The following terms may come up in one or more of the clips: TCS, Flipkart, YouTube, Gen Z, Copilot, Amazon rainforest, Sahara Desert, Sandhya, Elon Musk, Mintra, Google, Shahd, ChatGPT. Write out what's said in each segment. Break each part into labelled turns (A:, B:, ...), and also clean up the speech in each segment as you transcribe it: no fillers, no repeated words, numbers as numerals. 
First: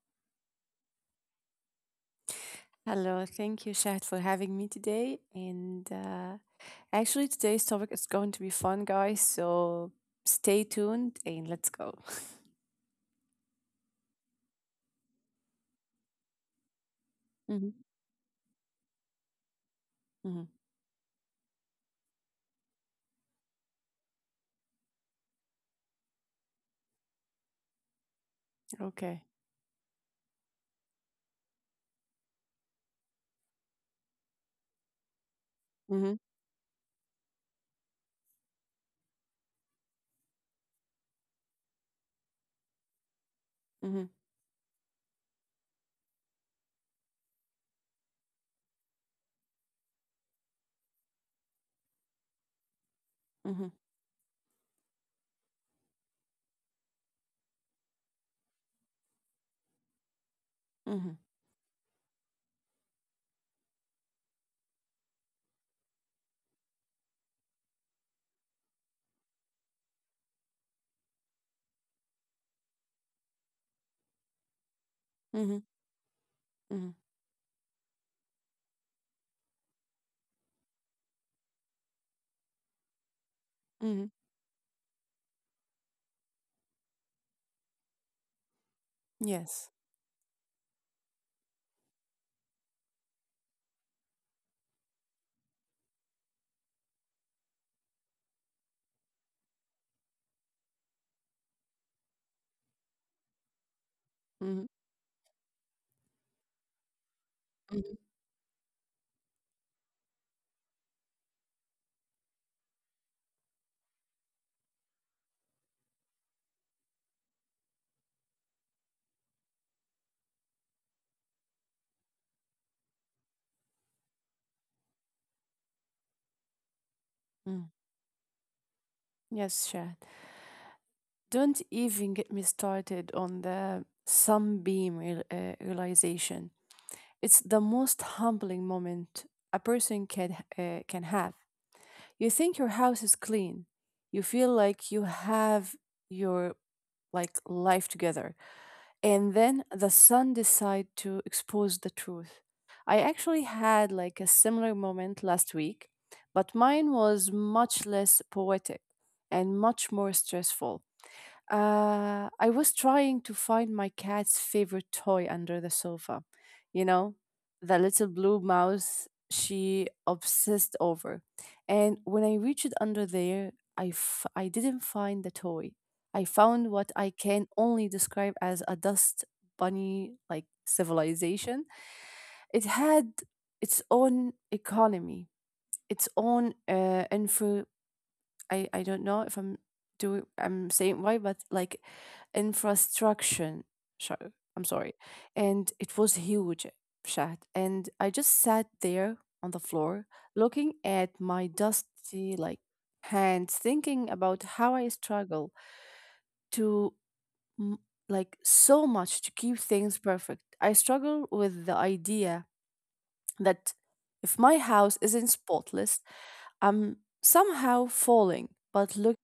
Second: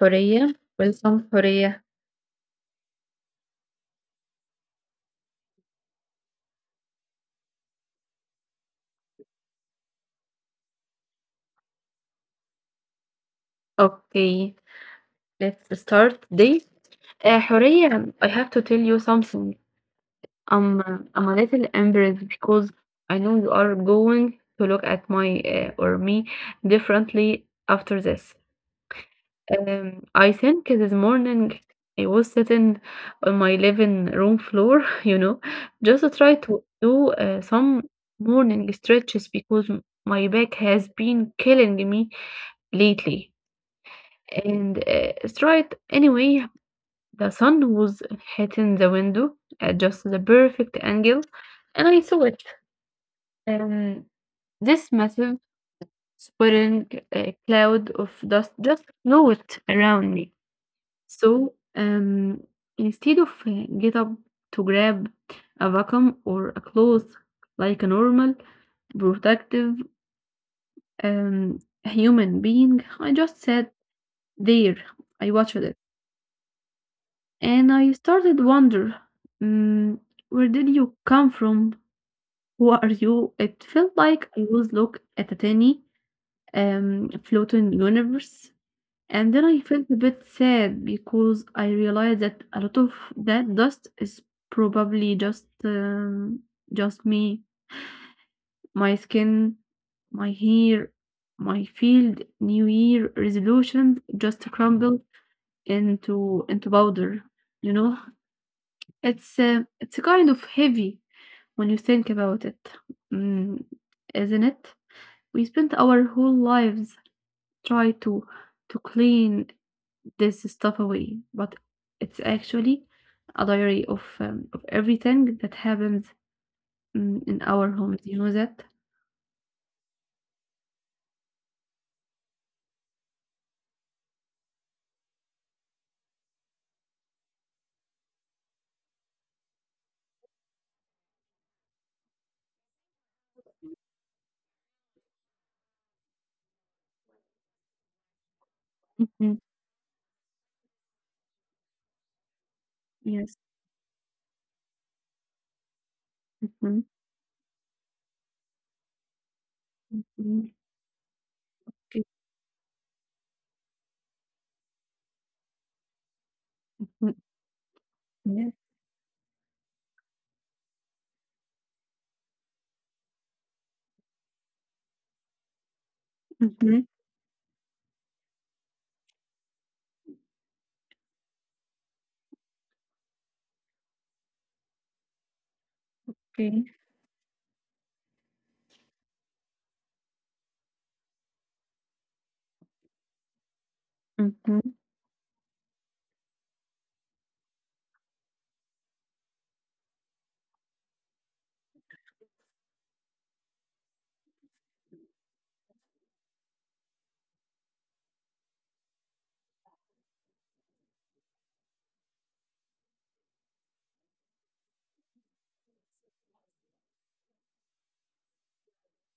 A: Horia. Welcome Horia.
B: Hello, thank you, Shahd, for having me today. And actually, today's topic is going to be fun, guys. So stay tuned and let's go.
A: Okay, let's start today.
B: Hmm.
A: Horia, I have to tell you something.
B: Hmm.
A: I'm a little embarrassed because I know you are going to look at my or me differently after this.
B: Okay.
A: I think this morning I was sitting on my living room floor, you know, just to
B: Hmm.
A: try to do some morning stretches because my back has been killing me lately.
B: Hmm.
A: And it's right anyway, the sun was hitting the window at just the perfect angle, and I saw it.
B: Hmm.
A: Um, this massive swirling cloud of dust just flowed around me.
B: Hmm.
A: So instead of get up to grab a vacuum or a cloth like a normal, productive um, human being, I just sat there. I
B: Hmm.
A: watched it.
B: Hmm.
A: And I started wonder, mm, where did you come from? Who are you? It felt
B: Hmm.
A: like I was look at a tiny floating universe. And then I
B: Yes.
A: felt a bit sad because I realized that a lot of that dust is probably just me, my skin, my hair, my field, New Year resolutions just
B: Hmm.
A: crumbled into powder. You know,
B: Hmm.
A: it's kind of heavy when you think about it, mm, isn't it? We spent our whole lives try to clean this stuff away, but it's actually a diary of everything that happens, in
B: Hmm.
A: our homes. You know that?
B: Yes, Shahd. Don't even get me started on the sunbeam realization. It's the most humbling moment a person can have. You think your house is clean. You feel like you have your like life together. And
A: Mhm.
B: then the sun decide to expose the truth. I
A: Yes.
B: actually had like a similar moment last week, but
A: Mhm.
B: mine was much less poetic and much more
A: Mhm.
B: stressful.
A: Okay.
B: I was trying to find my cat's favorite toy under the sofa, you know,
A: Mm.
B: the little blue
A: Yes.
B: mouse she obsessed over. And when I reached under there, I didn't find the toy. I found
A: Mhm.
B: what I can only describe as a dust bunny like civilization. It had its own economy, its own
A: Okay.
B: infra. I don't know if I'm saying right, but like infrastructure show. I'm
A: Mhm.
B: sorry, and it was huge chat, and I just sat there on the floor looking at my dusty like hands, thinking about how I struggle to m- like so much to keep things perfect. I struggle with the idea that if my house isn't spotless, I'm somehow falling. But looking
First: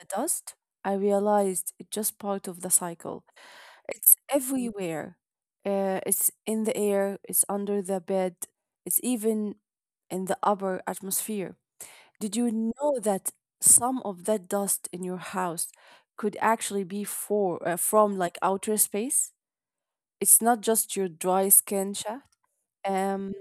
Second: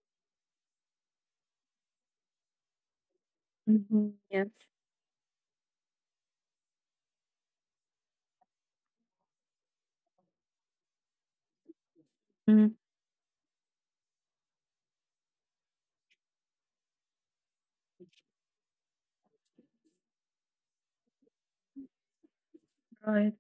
B: at the dust, I realized it's just part of the cycle. It's
A: Mhm. Yes.
B: everywhere. It's in the air, it's under the bed, it's even in the upper atmosphere. Did you
A: Mhm.
B: know that some of that dust in your house could actually be from like outer space? It's not just your dry skin, Shah. Um,
A: Right.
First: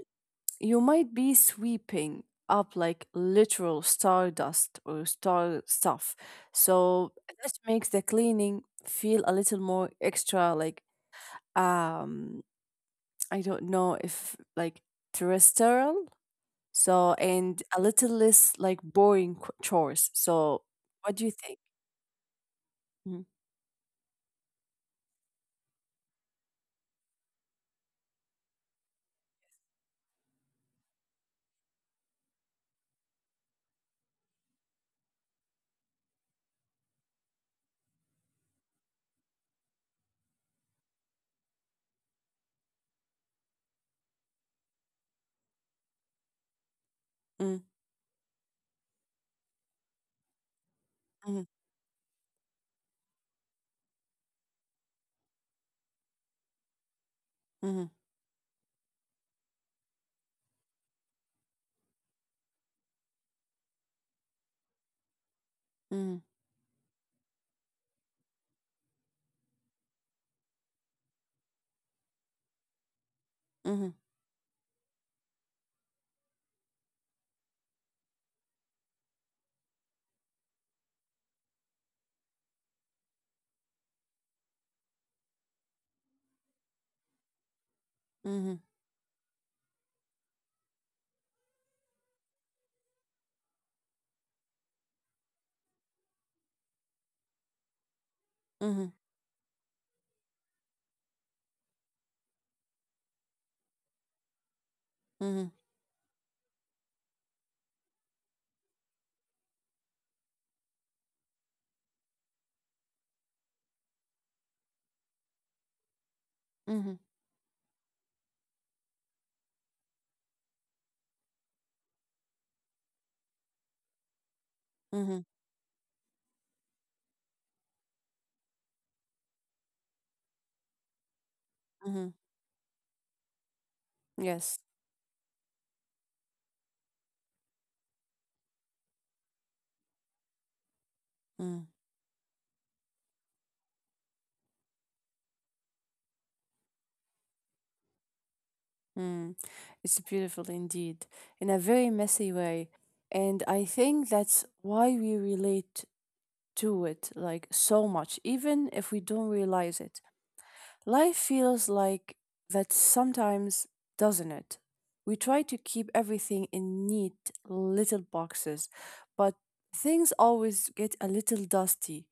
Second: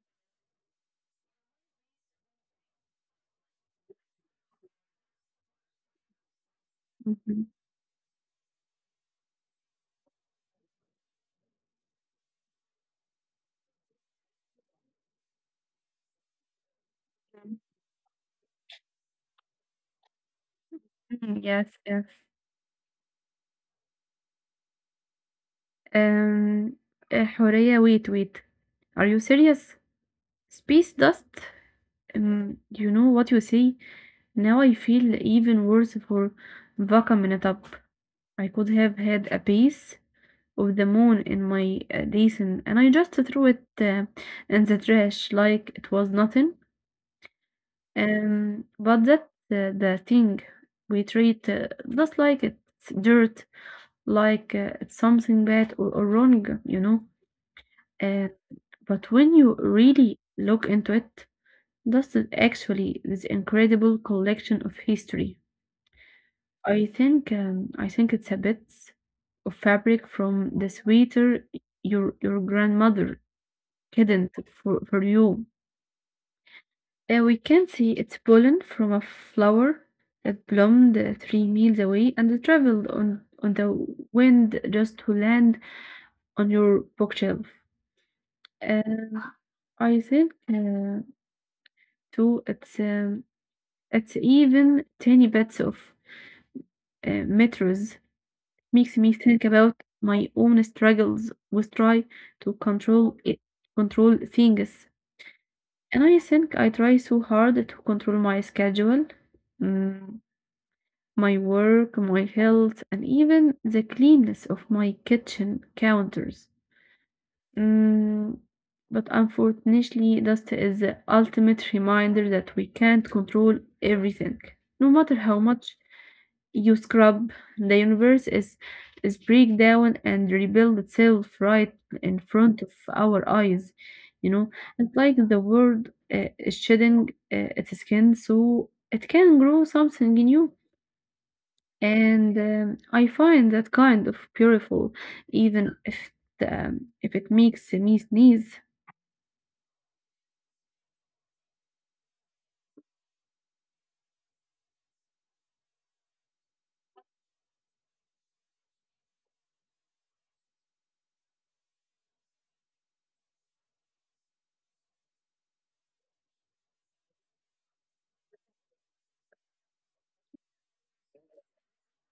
B: you might be sweeping up like literal stardust or star stuff. So
A: Mhm.
B: this makes the cleaning feel a little more extra, like, um, I don't know if like terrestrial. So, and a little less like boring chores. So, what do you
A: Mhm.
B: think?
A: Yes. Yes.
B: Mhm.
A: Um. Horea, wait. Are you serious? Space dust? You know what you say? Now I feel even worse for Vaka Minutup. I could have had a piece of the moon in my basin, and I just threw it in the trash like it was nothing.
B: Mm,
A: But that the thing we
B: mhm,
A: treat just like it's dirt, like it's something bad or wrong, you know.
B: mhm,
A: Uh, but when you really look into it, dust is actually this incredible collection of history.
B: mhm,
A: I think it's a bit of fabric from the sweater your grandmother
B: mhm,
A: hidden for you. We can see its pollen from a flower that bloomed 3 miles away and traveled on the wind just to land on your bookshelf.
B: mhm.
A: Um, I think too it's even tiny bits of metals
B: Mhm,
A: makes me think about my own struggles with try to control control things.
B: mhm,
A: And I think I try so hard to control my schedule, mm, my work, my health, and even the cleanness of my kitchen counters.
B: mhm,
A: Mm, but unfortunately, dust is the ultimate reminder that we can't control everything, no matter
B: mhm,
A: how much you scrub. The universe is break down and rebuild itself right
B: mhm.
A: in front of our eyes. You know,
B: Yes.
A: it's like the world is shedding its skin so it can grow something new.
B: Mm.
A: And I find that kind of beautiful, even if if it makes me sneeze.
B: Hmm. It's beautiful indeed, in a very messy way. And I think that's why we relate to it like so much, even if we don't realize it. Life feels like that sometimes, doesn't it? We try to keep everything in neat little boxes, but things always get a little dusty.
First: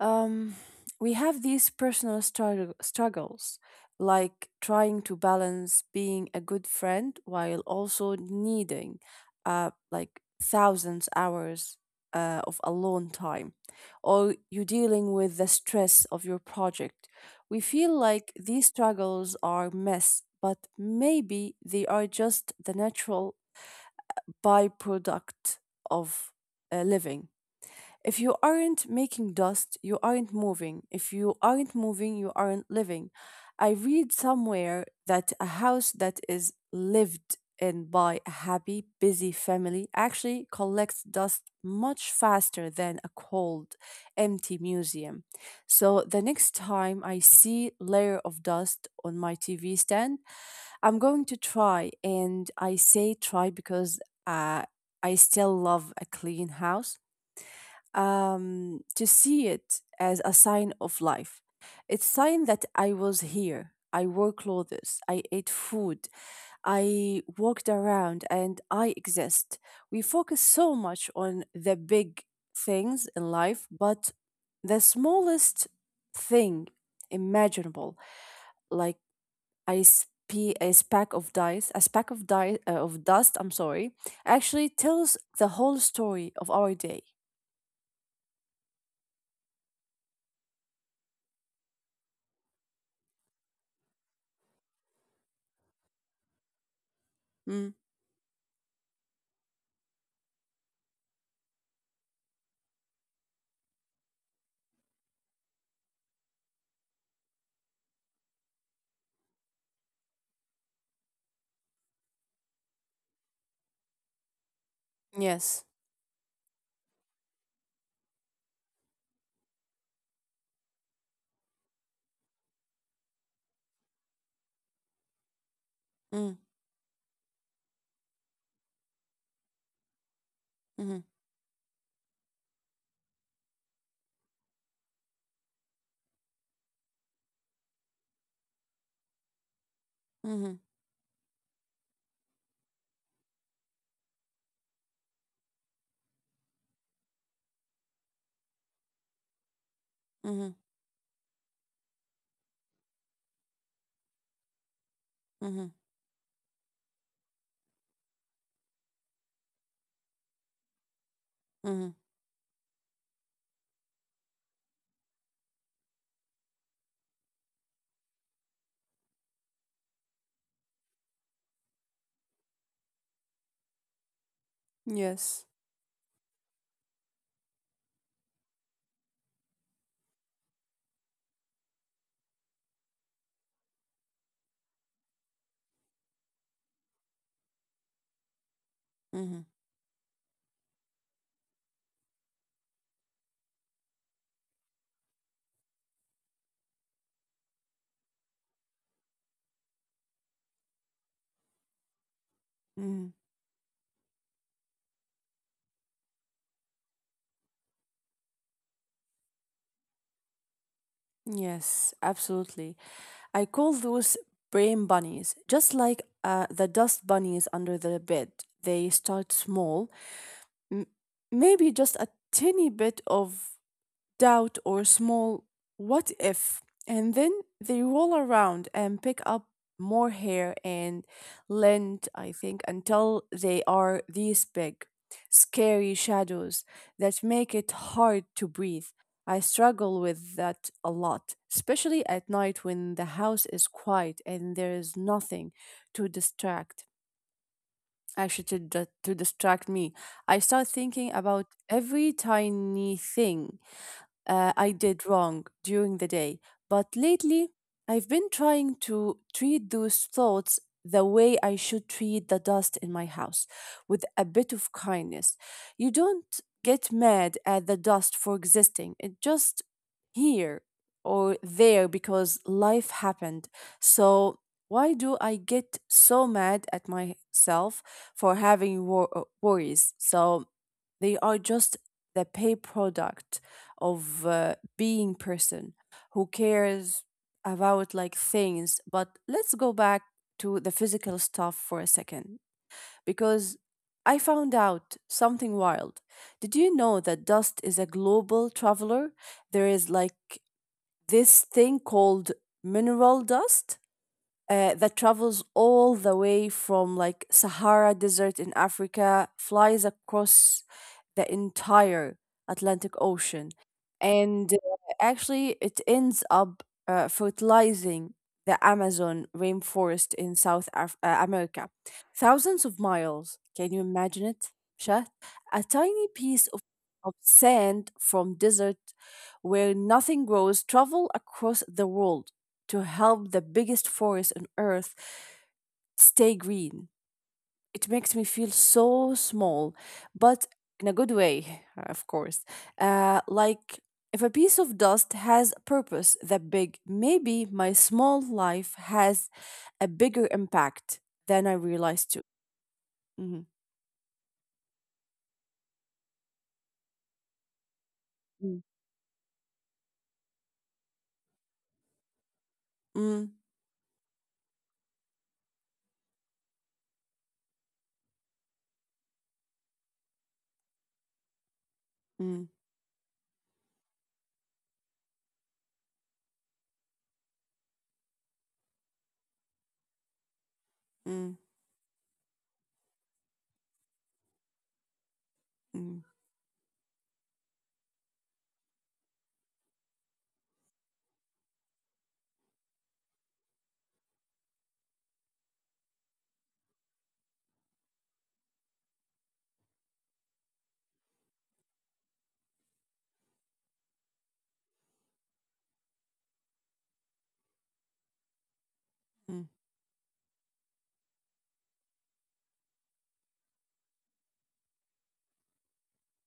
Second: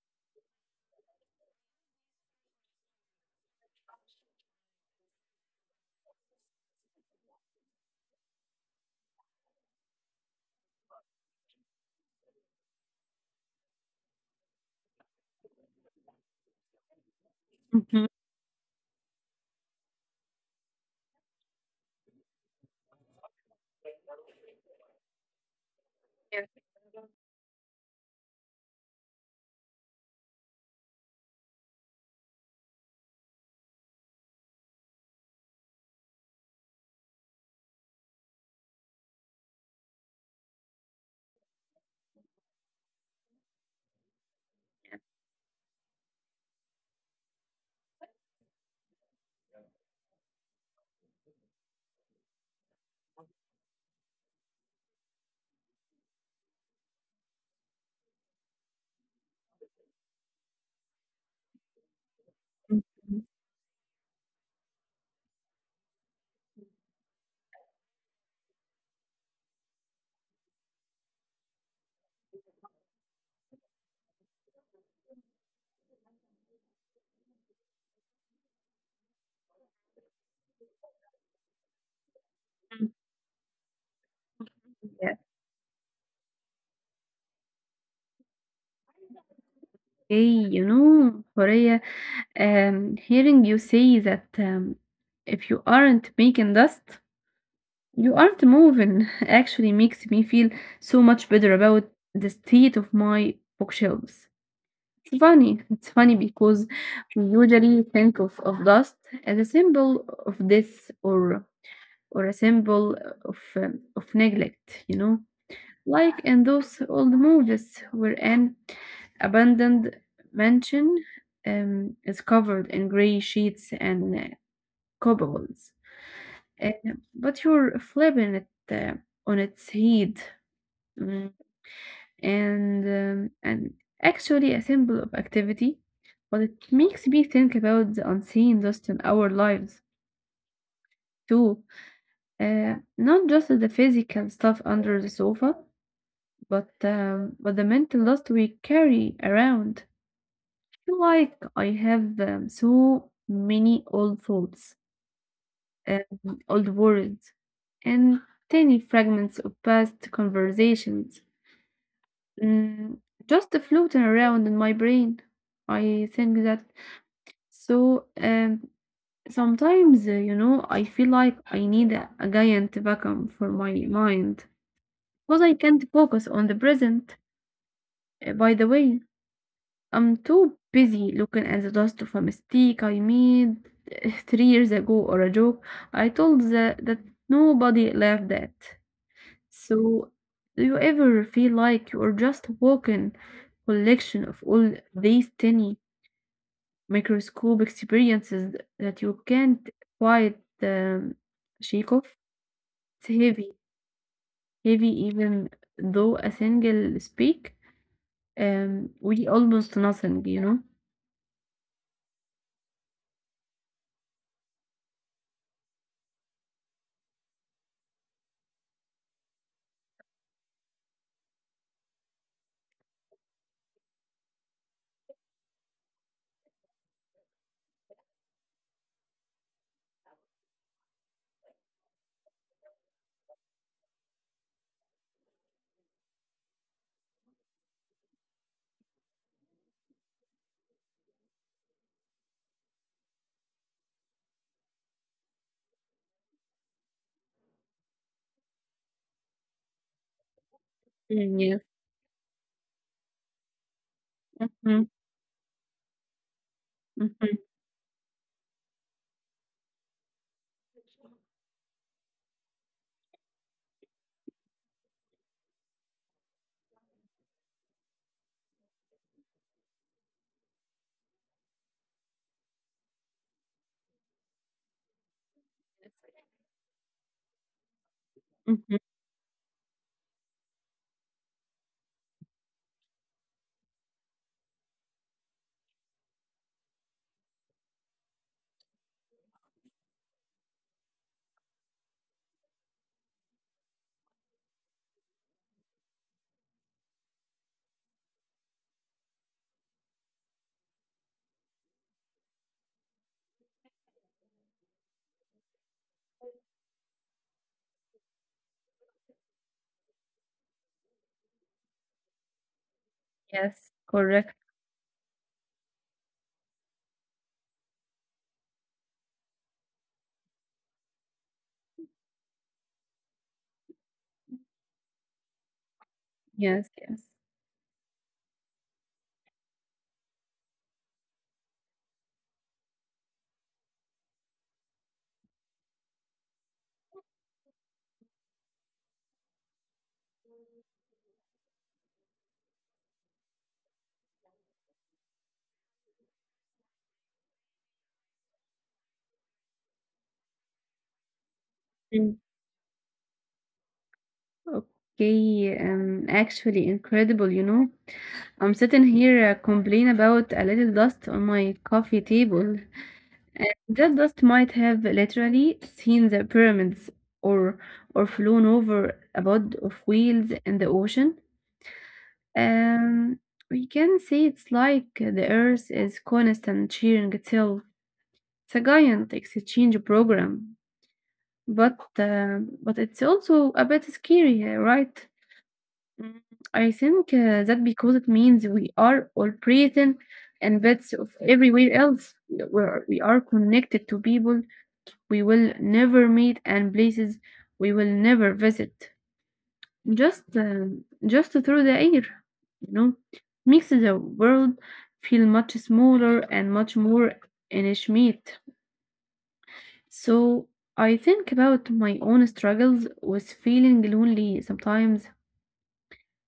B: um, we have these struggles, like trying to balance being a good friend while also needing like thousands hours of alone time, or you dealing with the stress of your project. We feel
A: Mhm.
B: like these struggles are mess, but maybe they are just the natural byproduct of
A: Yeah.
B: living. If you aren't making dust, you aren't moving. If you aren't moving, you aren't living. I read somewhere that a house that is lived in by a happy, busy family actually collects dust much faster than a cold, empty museum. So the next time I see layer of dust on my TV stand, I'm going to try and I say try because uh, I still love a clean house, to see it as a sign of life. It's sign that
A: Mm,
B: I
A: mm,
B: was here. I wore clothes. I ate food. I walked around, and I exist. We focus so much on the big things in life, but the smallest thing imaginable, like I. spe- a speck of dice,
A: mm.
B: of dust. I'm sorry, actually
A: Yeah.
B: tells the whole story of our day.
A: Hey, you know, Horea, hearing you say that if you aren't making dust,
B: Mm,
A: you aren't moving actually makes me feel so much better about the state of my bookshelves. It's funny. It's funny because we usually think of dust as a symbol of death or a symbol of neglect, you know,
B: yes.
A: like in those old movies where an abandoned mansion is covered in gray sheets and cobwebs.
B: Mm.
A: Uh, but you're flipping it on its head,
B: Mm-hmm.
A: Mm, and actually a symbol of activity. But it makes me think about the unseen dust in our lives
B: Mm-hmm.
A: too, not just the physical stuff under the sofa, but the mental dust we carry around.
B: Mm-hmm.
A: Feel like I have so many old thoughts,
B: Mm-hmm.
A: old words, and tiny fragments of past conversations,
B: Mm-hmm.
A: mm, just floating around in my brain. I think that so sometimes, you know, I feel like I need a giant vacuum for my mind because
B: Yes.
A: I can't focus on the present, by the way. I'm too busy looking at the dust of a mistake I made 3 years ago or a joke I told that nobody laughed at.
B: Mm-hmm.
A: So, do you ever feel like you're just walking collection of all these tiny microscope experiences that you can't quite shake off? It's
B: Mm-hmm.
A: heavy, heavy even though a single speak we almost nothing, you know?
B: Yes, absolutely. I call those brain bunnies, just like the dust bunnies under the bed. They start small, m- maybe just a tiny bit of doubt, or small what if. And then they roll around and pick up more hair and lint, I think, until they are these big, scary shadows that make it hard to breathe. I struggle with that a lot, especially at night when the house is quiet and there is nothing to distract. Actually, to distract me, I start thinking
A: Mm,
B: about
A: yes.
B: every tiny thing I
A: Mm,
B: did wrong during the day. But
A: mhm.
B: lately, I've been trying to treat those thoughts the way I should treat the dust in my house with a bit of kindness. You don't get mad at the dust for existing, it just here or there because life happened. So, why do I get so mad at myself for
A: Mhm.
B: having worries? So, they are just the pay product of being person who cares about like things. But let's go back to the physical stuff for a second because I found out something wild. Did you know that dust is a global traveler? There is like this thing called mineral dust that travels all the way from like Sahara Desert in Africa, flies across the entire Atlantic Ocean,
A: Yes, correct.
B: and actually it ends up fertilizing the Amazon rainforest in America. Thousands of miles. Can you imagine it, Shat? A tiny piece of
A: Yes, yes.
B: sand from desert where nothing grows travel across the world to help the biggest forest on earth stay green. It makes me feel so small, but in a good way, of course. Like if a piece of dust has a purpose that big, maybe my small life has a bigger impact than I realized
A: Mm.
B: too. Mhm.
A: Okay, actually incredible, you know. I'm
B: Mm,
A: sitting here complaining about a little dust on my coffee table.
B: mm,
A: That dust might have literally seen the pyramids or or flown over a pod of whales in the ocean.
B: mm,
A: Um, we can say it's like the Earth is constant cheering itself. It's a giant exchange program,
B: mm,
A: but it's also a bit scary, right?
B: mm,
A: Mm, I think that because it means we are all breathing and bits of everywhere else. We are connected to people we will never meet and places we will never visit. Just, uh, just through the air, you know, makes the world feel much smaller and much more intimate.
B: mm,
A: So I think about my own struggles with feeling lonely sometimes.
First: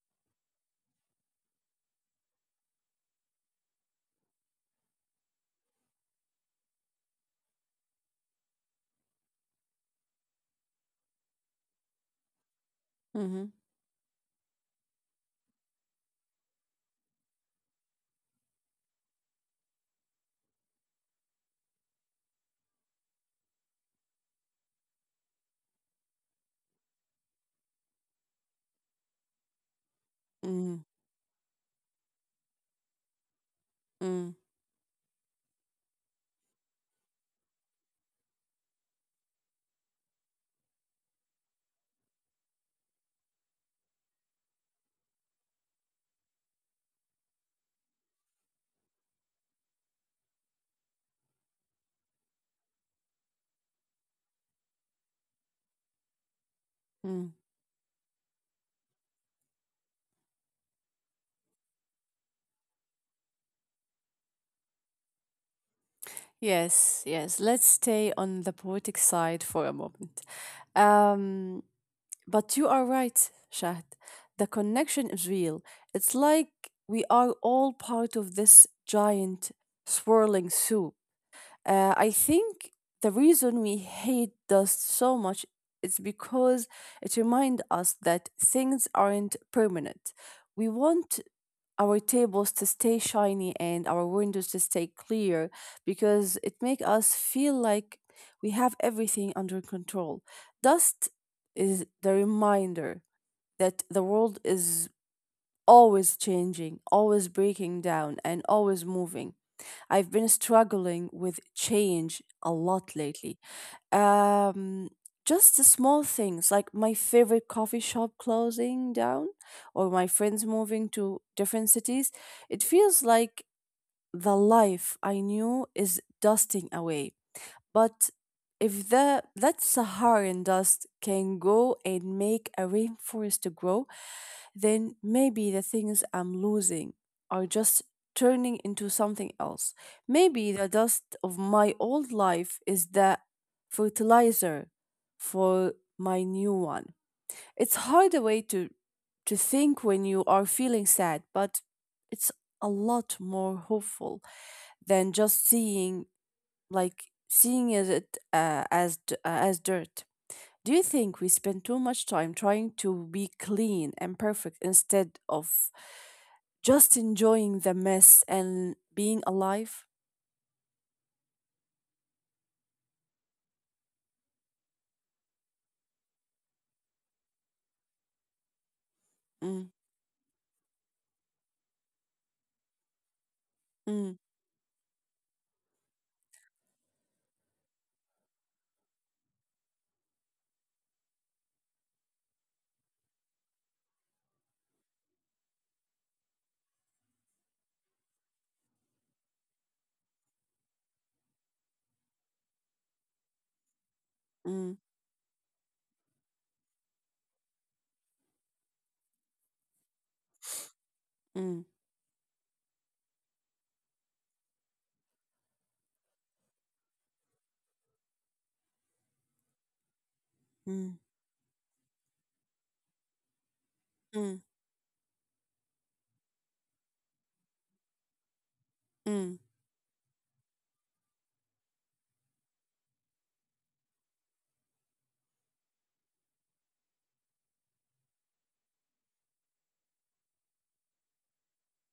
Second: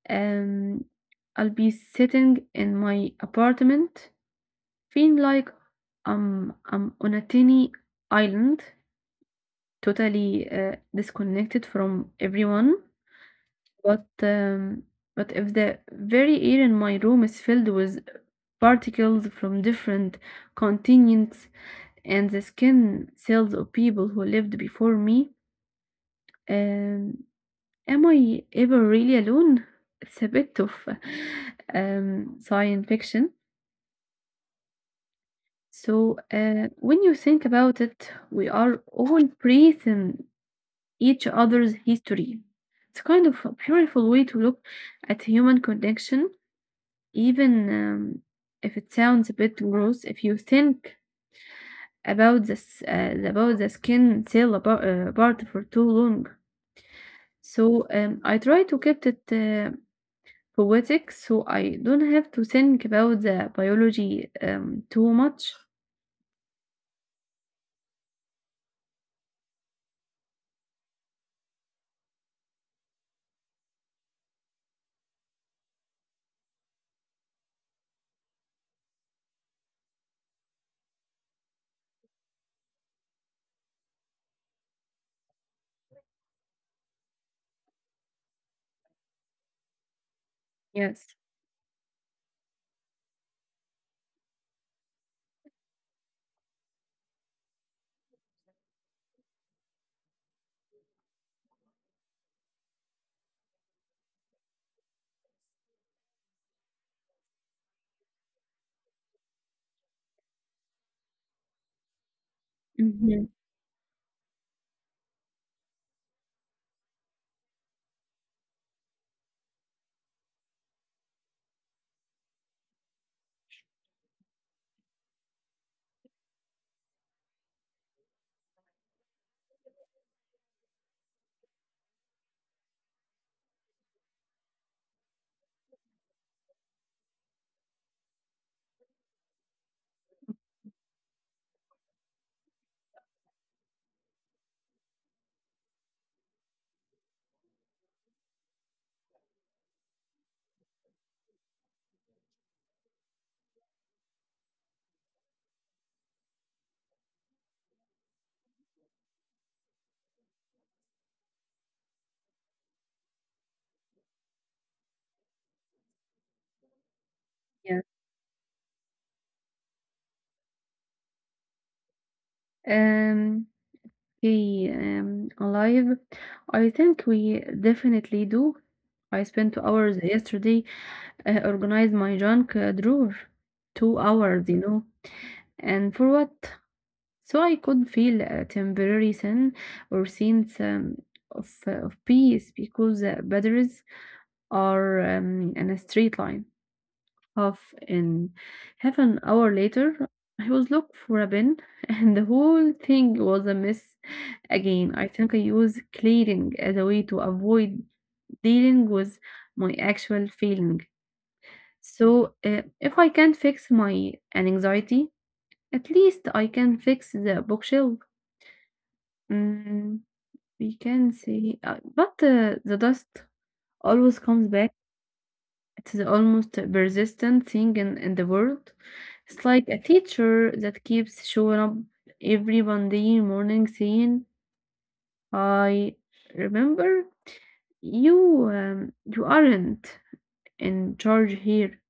A: Um, I'll be sitting in my apartment, feeling like I'm on a tiny island, totally disconnected from everyone.
B: mhm,
A: But um, but if the very air in my room is filled with particles from different continents and the skin cells of people who lived before me, um, am I ever really alone? It's a bit of
B: mm,
A: science fiction.
B: mm,
A: So when you think about it, we are all breathing each other's history. It's kind of a beautiful way to look at human connection even if it sounds a bit gross, if you think about this about the skin cell about, part for too long.
B: mm.
A: So I try to keep it poetic, so I don't have to think about the biology too much.
B: Yes, yes. Let's stay on the poetic side for a moment. Um, but you are right, Shahd. The connection is real. It's like we are all part of this giant swirling soup. I think the reason we hate dust so much is because it reminds us that things aren't permanent. We
A: Yes.
B: want our tables to stay shiny and our windows to stay clear because it make us feel like we have everything under control. Dust is the reminder that the world is always changing, always breaking down and always moving. I've been struggling with change a lot
A: Mm-hmm.
B: lately, um just the small things like my favorite coffee shop closing down or my friends moving to different cities. It feels like the life I knew is dusting away. But if the that Saharan dust can go and make a rainforest to grow, then maybe the things I'm losing are just turning into something else. Maybe the dust of my old life is the fertilizer for my new one. It's hard a way to think when you are feeling sad, but it's a lot more hopeful than just seeing it, as dirt. Do you think we spend too much time trying to be clean and perfect instead of just enjoying the
A: Yes.
B: mess and being alive?
A: Um, okay. Alive. I think we definitely do. I spent two
B: Mm,
A: hours yesterday organized my junk drawer. Two
B: mm,
A: hours, you know. And for what? So I could feel a temporary sense of peace because batteries are in a straight line. Half in half an hour later, I was looking for a bin, and the whole thing was a mess
B: mm,
A: again. I think I used clearing as a way to avoid dealing with my actual feeling.
B: mm,
A: So if I can't fix my anxiety, at least I can fix the bookshelf. Mm, we
B: mm,
A: can say, but the dust always
B: mm,
A: comes back. It's the almost persistent thing in the world. It's
B: mm,
A: like a teacher that keeps showing up every Monday morning saying, I remember you, you aren't in charge here.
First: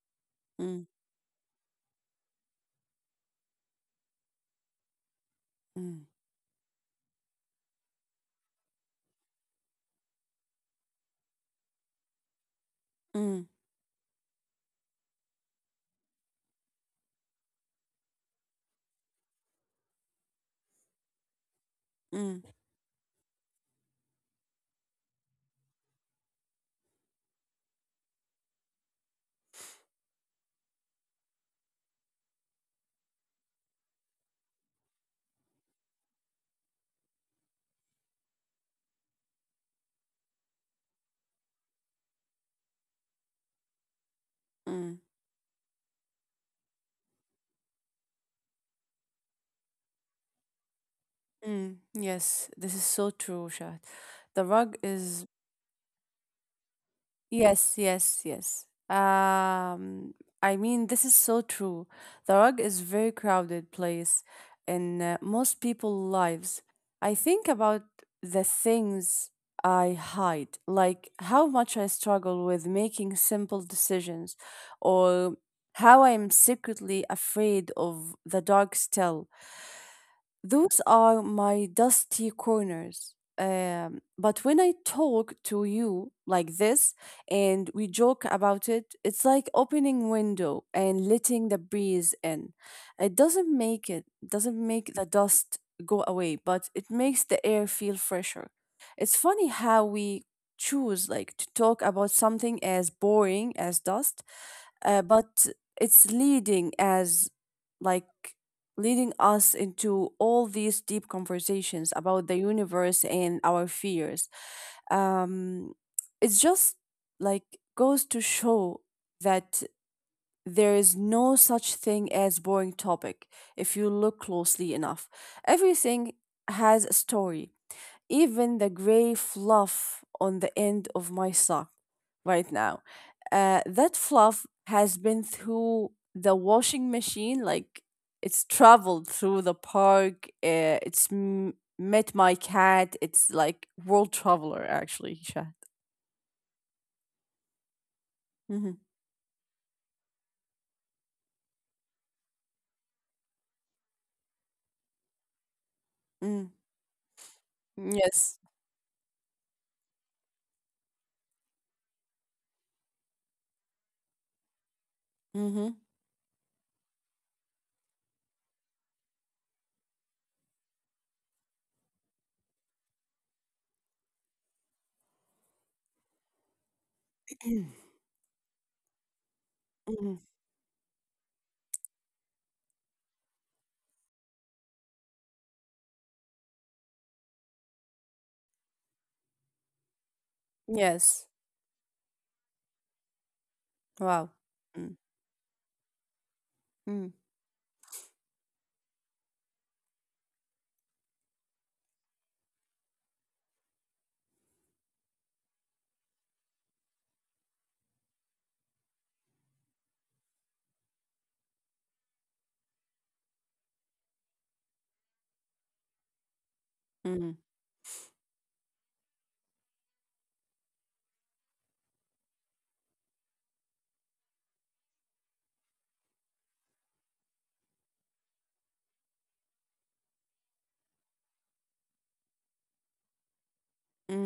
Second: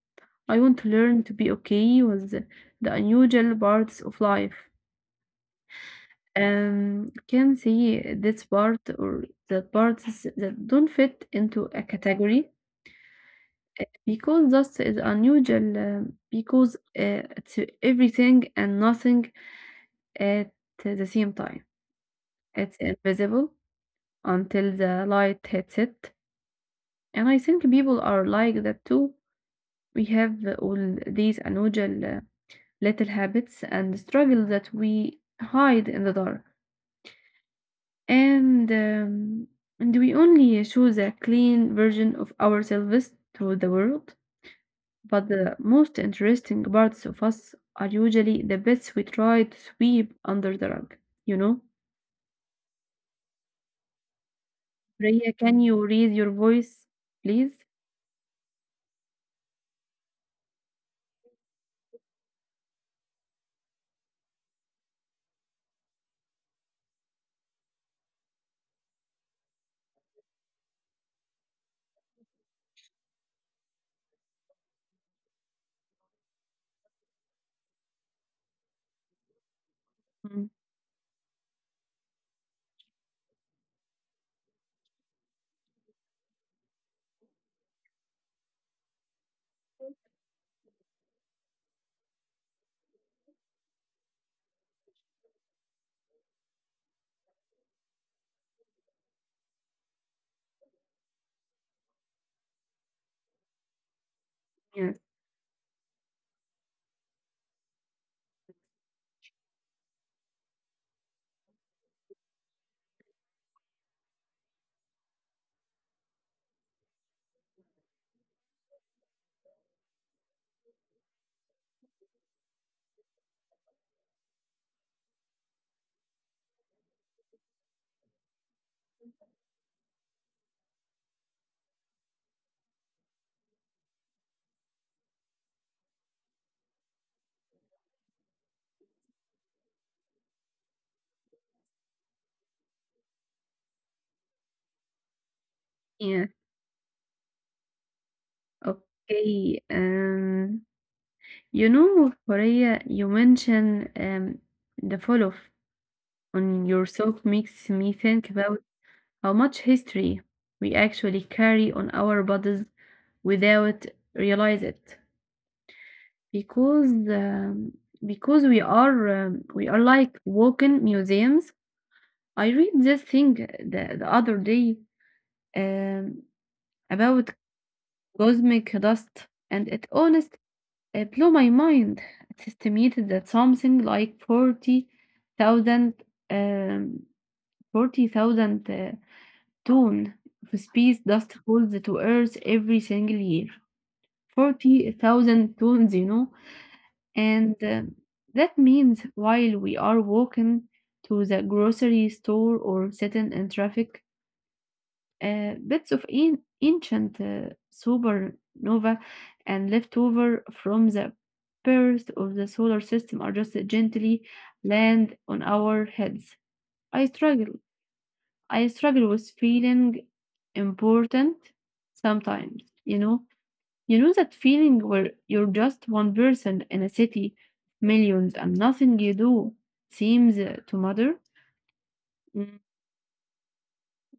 A: I want
B: mm,
A: to learn to be okay with the unusual parts of life.
B: mm,
A: Um, can see this part or the parts that don't fit into a category
B: mm,
A: because this is unusual because it's everything and nothing at the same time.
B: mm,
A: It's invisible until the light hits it. And I think people are like that too. We have all these unusual little habits and struggles that we hide in the dark. And and we only show the clean version of ourselves to the world,
B: mm,
A: but the most interesting parts of us are usually the bits we try to sweep under the rug, you know.
B: mm. Yes, this is so true, Shad. The rug
A: Rhea,
B: is.
A: can you raise your voice please?
B: Yes, yes, yes. I mean, this is so true. The rug is very crowded place in most people's lives. I think about the things I hide, like how much I struggle with making simple decisions, or how I am secretly afraid of the dark still.
A: Mm,
B: Those are my dusty corners. But when I talk to you like this and we joke about it, it's like opening window and letting the breeze in. It doesn't make the dust go away, but it makes the air feel fresher. It's funny how we choose like to talk about something as boring as dust,
A: yes,
B: but it's leading as like leading us into all these deep conversations about the universe and our fears. um it's just like goes to show that there is no such thing as boring topic if you look closely enough. Everything has a story, even the gray fluff on the end of my sock right now. That fluff has been through the washing machine, like it's traveled through the park. It's met my cat. It's like world traveler, actually, Shad.
A: yes.
B: Hmm.
A: Okay. You know Rhea, you mentioned the fall off on
B: Mm.
A: your sock makes me think
B: Yes.
A: about how much history we actually carry on our bodies without realize it
B: Hmm.
A: because um, because we are we are like walking museums. I read this thing the other day um, about
B: Hmm.
A: cosmic dust and it honest it blew my mind. It's estimated that something like 40,000 um, 40,000 ton of space
B: Yes.
A: dust falls to Earth every single year.
B: Wow. Mm.
A: 40,000 tons, you know?
B: Mm.
A: And that means while we are walking to the grocery store or sitting in traffic, bits of ancient supernova and leftover from the burst of the solar system are just gently land on our heads. I struggle. I struggle with feeling important sometimes, you know? You know that feeling where you're just one person in a city, millions, and nothing you do seems to matter? Mm.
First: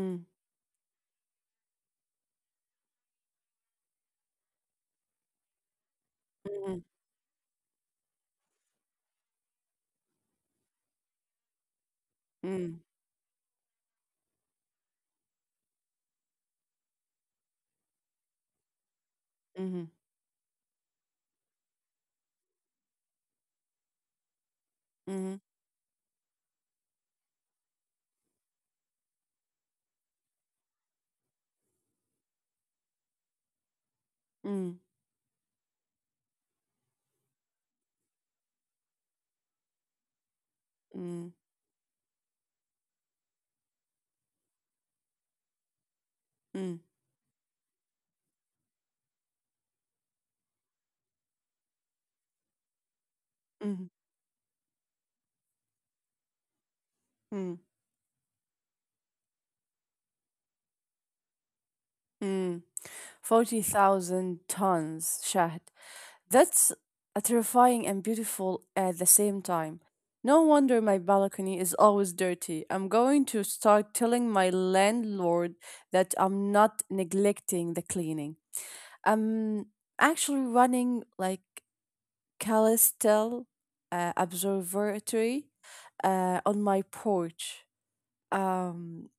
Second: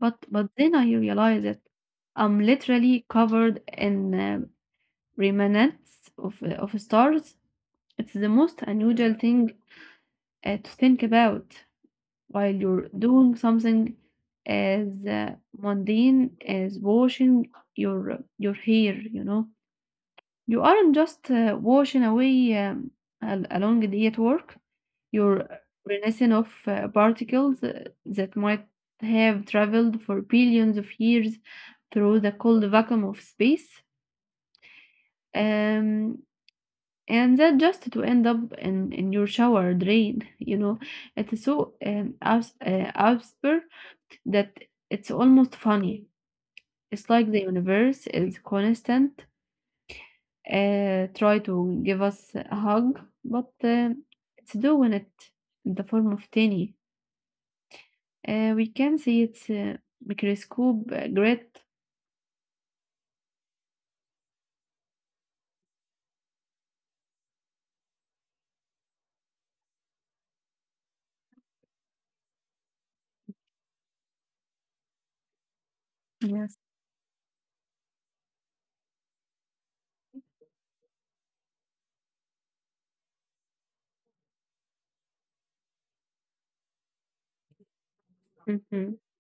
A: But then I realize that I'm literally covered in remnants of
B: Mm.
A: stars. It's the most unusual thing to think about while
B: Mm.
A: you're doing something as mundane as washing your hair.
B: Mm.
A: You aren't just washing away a long day at work.
B: Mm. Mm.
A: You're rinsing off particles that might have traveled for billions of years through the cold vacuum of space,
B: Mm.
A: um, and that just to end up in your shower drain.
B: Mm.
A: It's so absurd that it's almost funny.
B: Mm.
A: It's like the universe is constant, try to give us a hug, but
B: Mm.
A: it's doing it in the form of tiny.
B: Mm.
A: We can see its microscope grit.
B: Mm, 40,000 tons, Shahd. That's a terrifying and beautiful at the same time. No wonder my balcony is always dirty. I'm going to start telling my landlord that I'm
A: Yes.
B: not neglecting the cleaning. I'm actually running like Calistel Observatory on my porch.
A: Mhm.
B: Um,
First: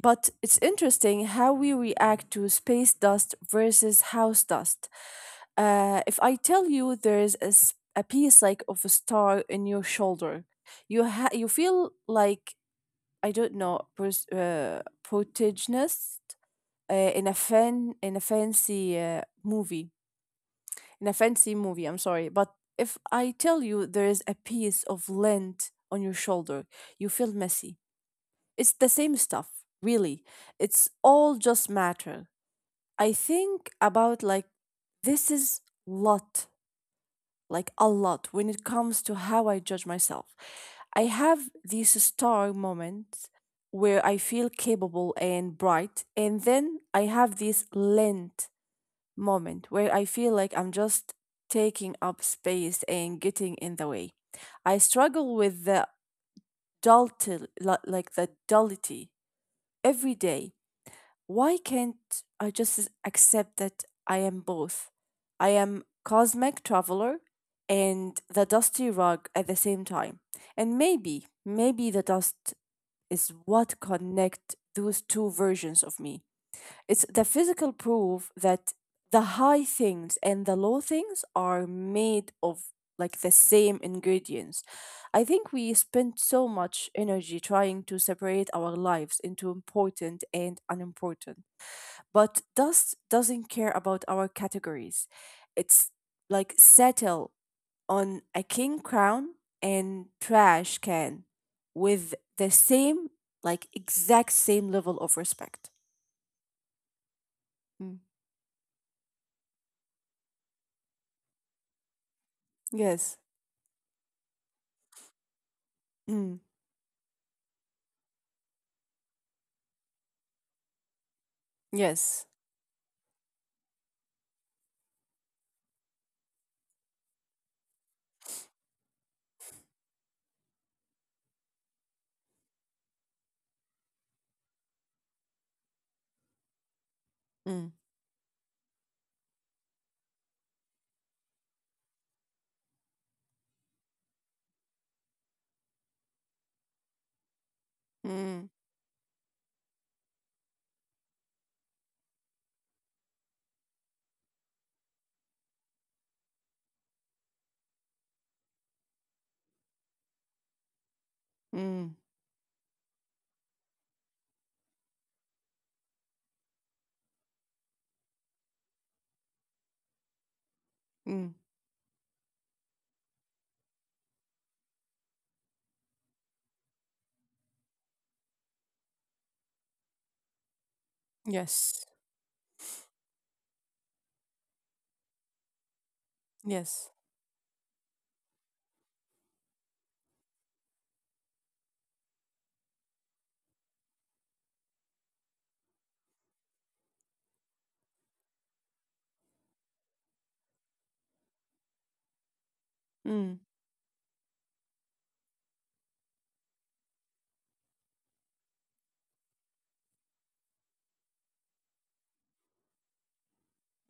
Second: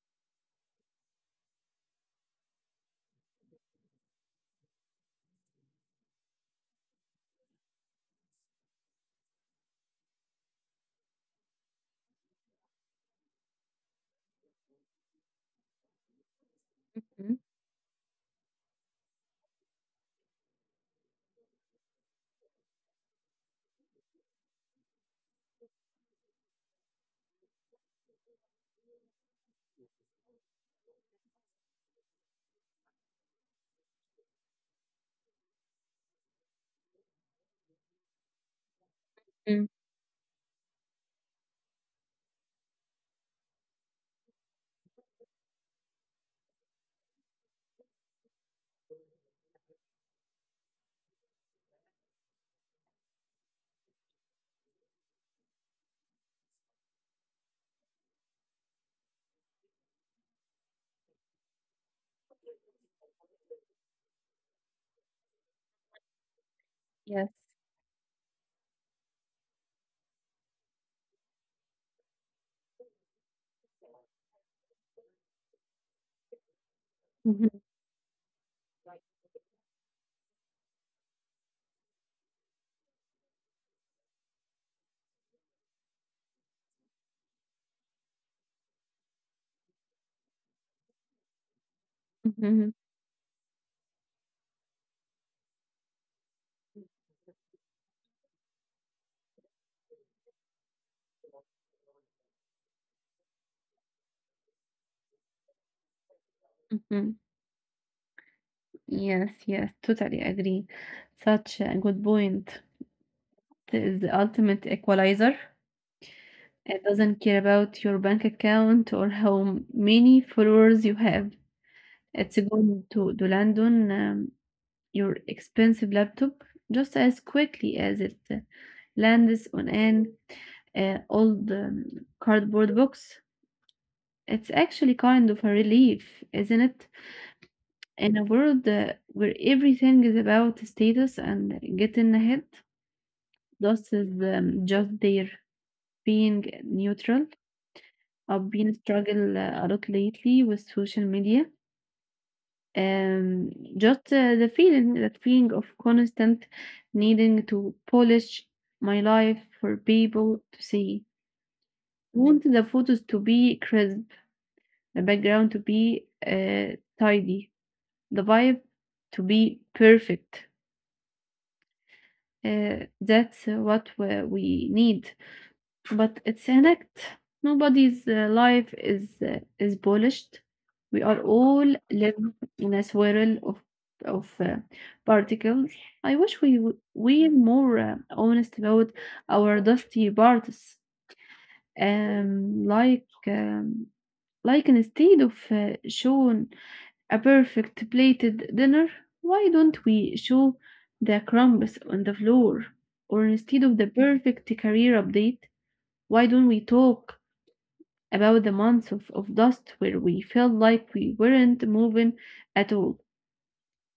B: but it's interesting how we react to space dust versus house dust. If I tell you there is a piece like of a star in your shoulder, you feel like I don't know, protagonist uh, in a
A: Mhm.
B: fan in a fancy uh, movie in a fancy movie. I'm sorry, but if I tell you there is a piece of lint on your shoulder, you feel messy, it's the same stuff, really. It's all just matter. I think about like this is lot, like a lot when it comes to how I
A: Mm.
B: judge myself. I have these star moments where I feel capable and bright, and then I have this lent moment where I feel like I'm just taking up space and getting in the way. I struggle with the dullity every day. Why can't I just accept that I am both? I am cosmic traveler
A: Yes.
B: and the dusty rug at the same time. And maybe the dust is what connect those two versions of me. It's the
A: Mhm.
B: physical proof that the high things and the low things are made of like the same ingredients. I think we spend so much energy trying to separate our lives into important and unimportant. But
A: Mhm.
B: dust doesn't care about our categories. It's like settle on a king crown and trash can with the same, like exact same level of respect.
A: Mhm.
B: Mm.
A: Yes, yes, totally agree. Such a good point.
B: Yes.
A: It is the ultimate equalizer.
B: Mm.
A: It doesn't care about your bank account or how many followers you have.
B: Yes.
A: It's going to land on your expensive laptop just as quickly as it lands on an old cardboard box. It's actually kind of a relief, isn't it?
B: Mm.
A: In a world where everything is about status and getting ahead, dust is just there, being neutral. I've
B: Mm.
A: been struggle a lot lately with social media. Um, just that feeling of constant needing to polish my life for people to see.
B: Mm.
A: I want the photos to be crisp, the background to be tidy, the vibe to be perfect.
B: Mm.
A: That's what we need. But it's an act. Nobody's life is polished. We are all
B: Yes.
A: living in a swirl of of uh, particles. I wish we w-
B: Yes.
A: we were more honest about our dusty parts. Um, like um, like instead of showing a perfect plated dinner, why don't we show the crumbs on the floor? Or
B: Mm.
A: instead of the perfect career update, why don't we talk about the months of dust where we felt like we weren't moving at all.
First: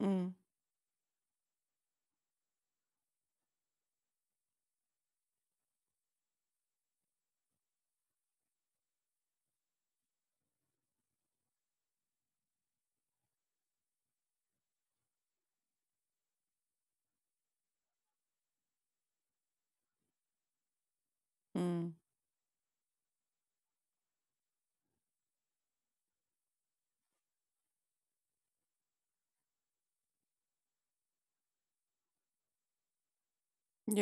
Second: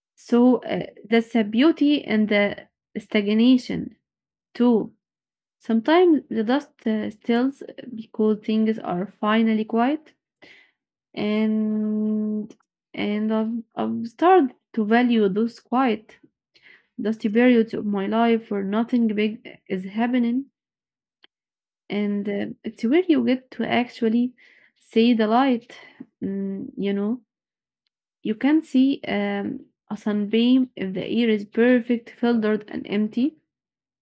B: Mm.
A: So that's a beauty and the stagnation too. Sometimes the dust stills because things are finally quiet, and I've started to value those quiet dusty periods of my life where nothing big is happening,
B: Mm.
A: and it's where you get to actually see the light, you know. You can see a sunbeam if the air is perfect, filtered, and empty.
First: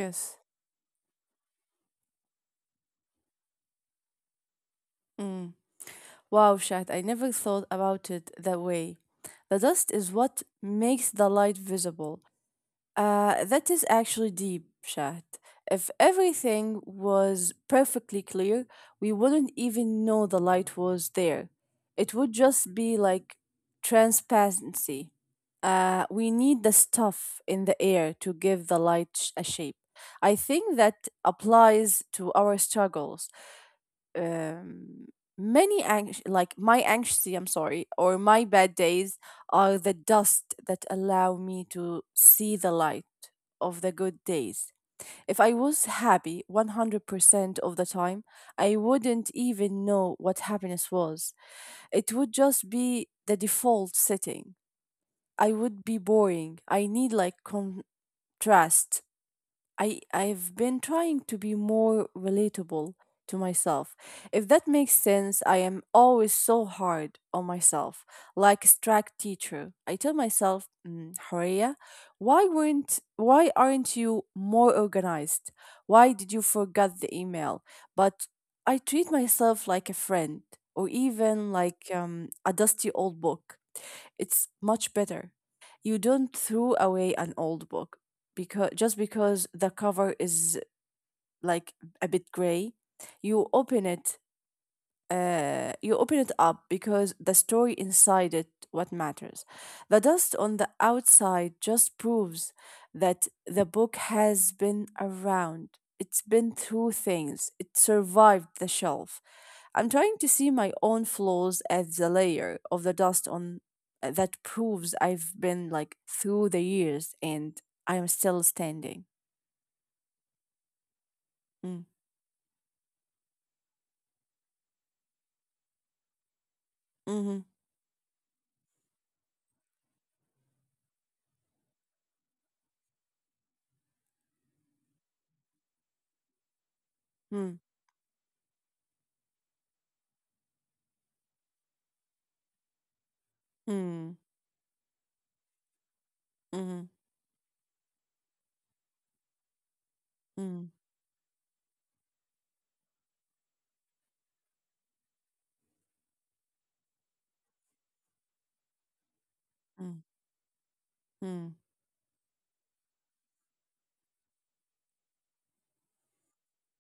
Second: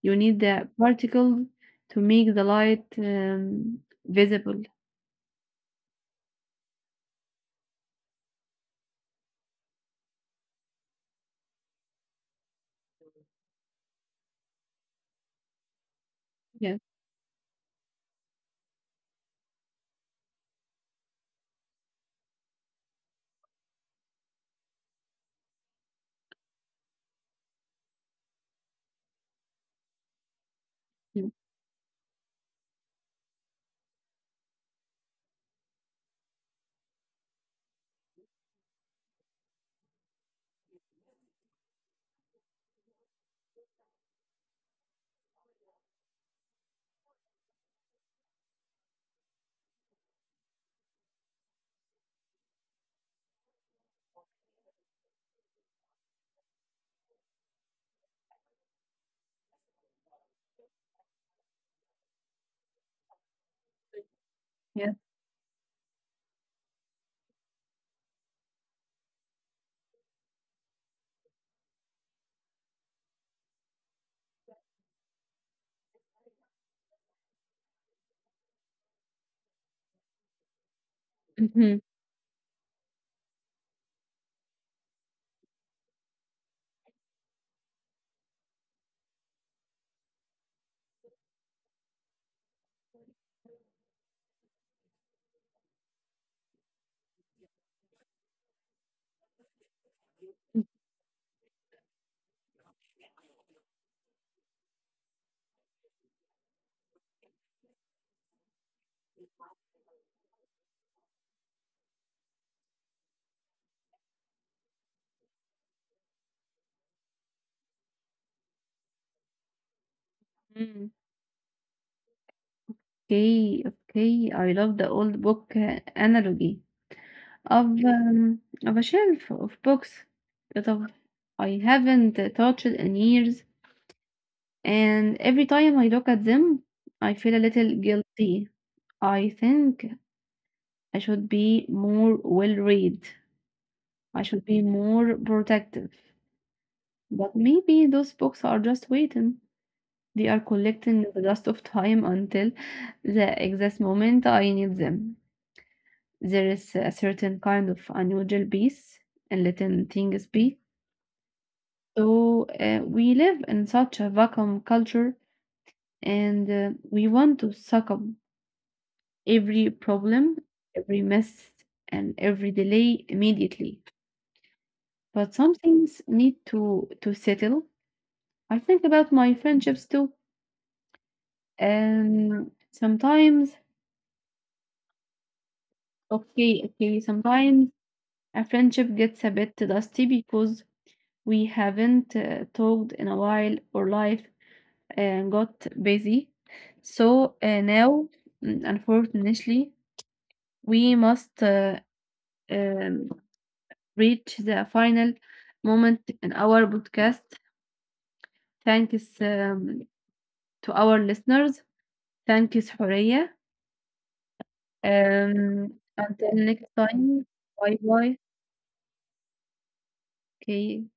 A: You need the particles to make the light visible.
B: Mm. Wow, Shad, I never thought about it that way. The dust is what makes the light visible. That is actually deep, Shahd. If
A: Yes.
B: everything was perfectly clear, we wouldn't even know the light was there. It would just be like transparency. We need the stuff in the air to give the light a shape. I think that
A: Yes.
B: applies to our struggles, um, like my anxiety, I'm sorry, or my bad days are the dust that allow me to see the light of the good days. If I was happy 100% of the time, I wouldn't even know what happiness was. It would just be the default setting. I would be boring. I need like contrast. I've been trying to be more relatable to myself. If that makes
A: Yeah.
B: sense, I am always so hard on myself, like a strict teacher. I tell myself, Horea, why aren't you more organized? Why did you forget the email? But I treat myself like a friend or even
A: Mhm.
B: like a dusty old book. It's much better. You don't throw away an old book because just because the cover is like a bit gray, you open it you open it up because the story inside it what matters. The dust on the outside just proves that the book has been around. It's been through things. It survived the shelf. I'm trying to see my own flaws as the layer of the dust on, that proves I've been like through the years and I'm still standing.
A: Mm.
B: Mm.
A: Okay, okay. I love the old book analogy
B: Mm-hmm.
A: of um, of a shelf of books that of I haven't touched in years, and every time I look at them, I feel a
B: Mm.
A: little guilty. I think I should be more well read.
B: Mm.
A: I should be more protective.
B: Mm.
A: But maybe those books are just waiting. They are
B: Mm.
A: collecting the dust of time until the exact moment I need them. There is a certain kind of unusual peace in letting
B: Mm.
A: things be.
B: Mm.
A: So we live in such a vacuum culture, and we want to suck up every problem, every mess, and every delay immediately. But some things need to settle. I think about my friendships too. And sometimes, okay, okay, sometimes a friendship gets a bit dusty because we haven't talked in a while, or life and got busy. So now, unfortunately, we must um, reach the final moment in our podcast. Thanks to our listeners. Thanks, Horea. Until next time, bye bye. Okay,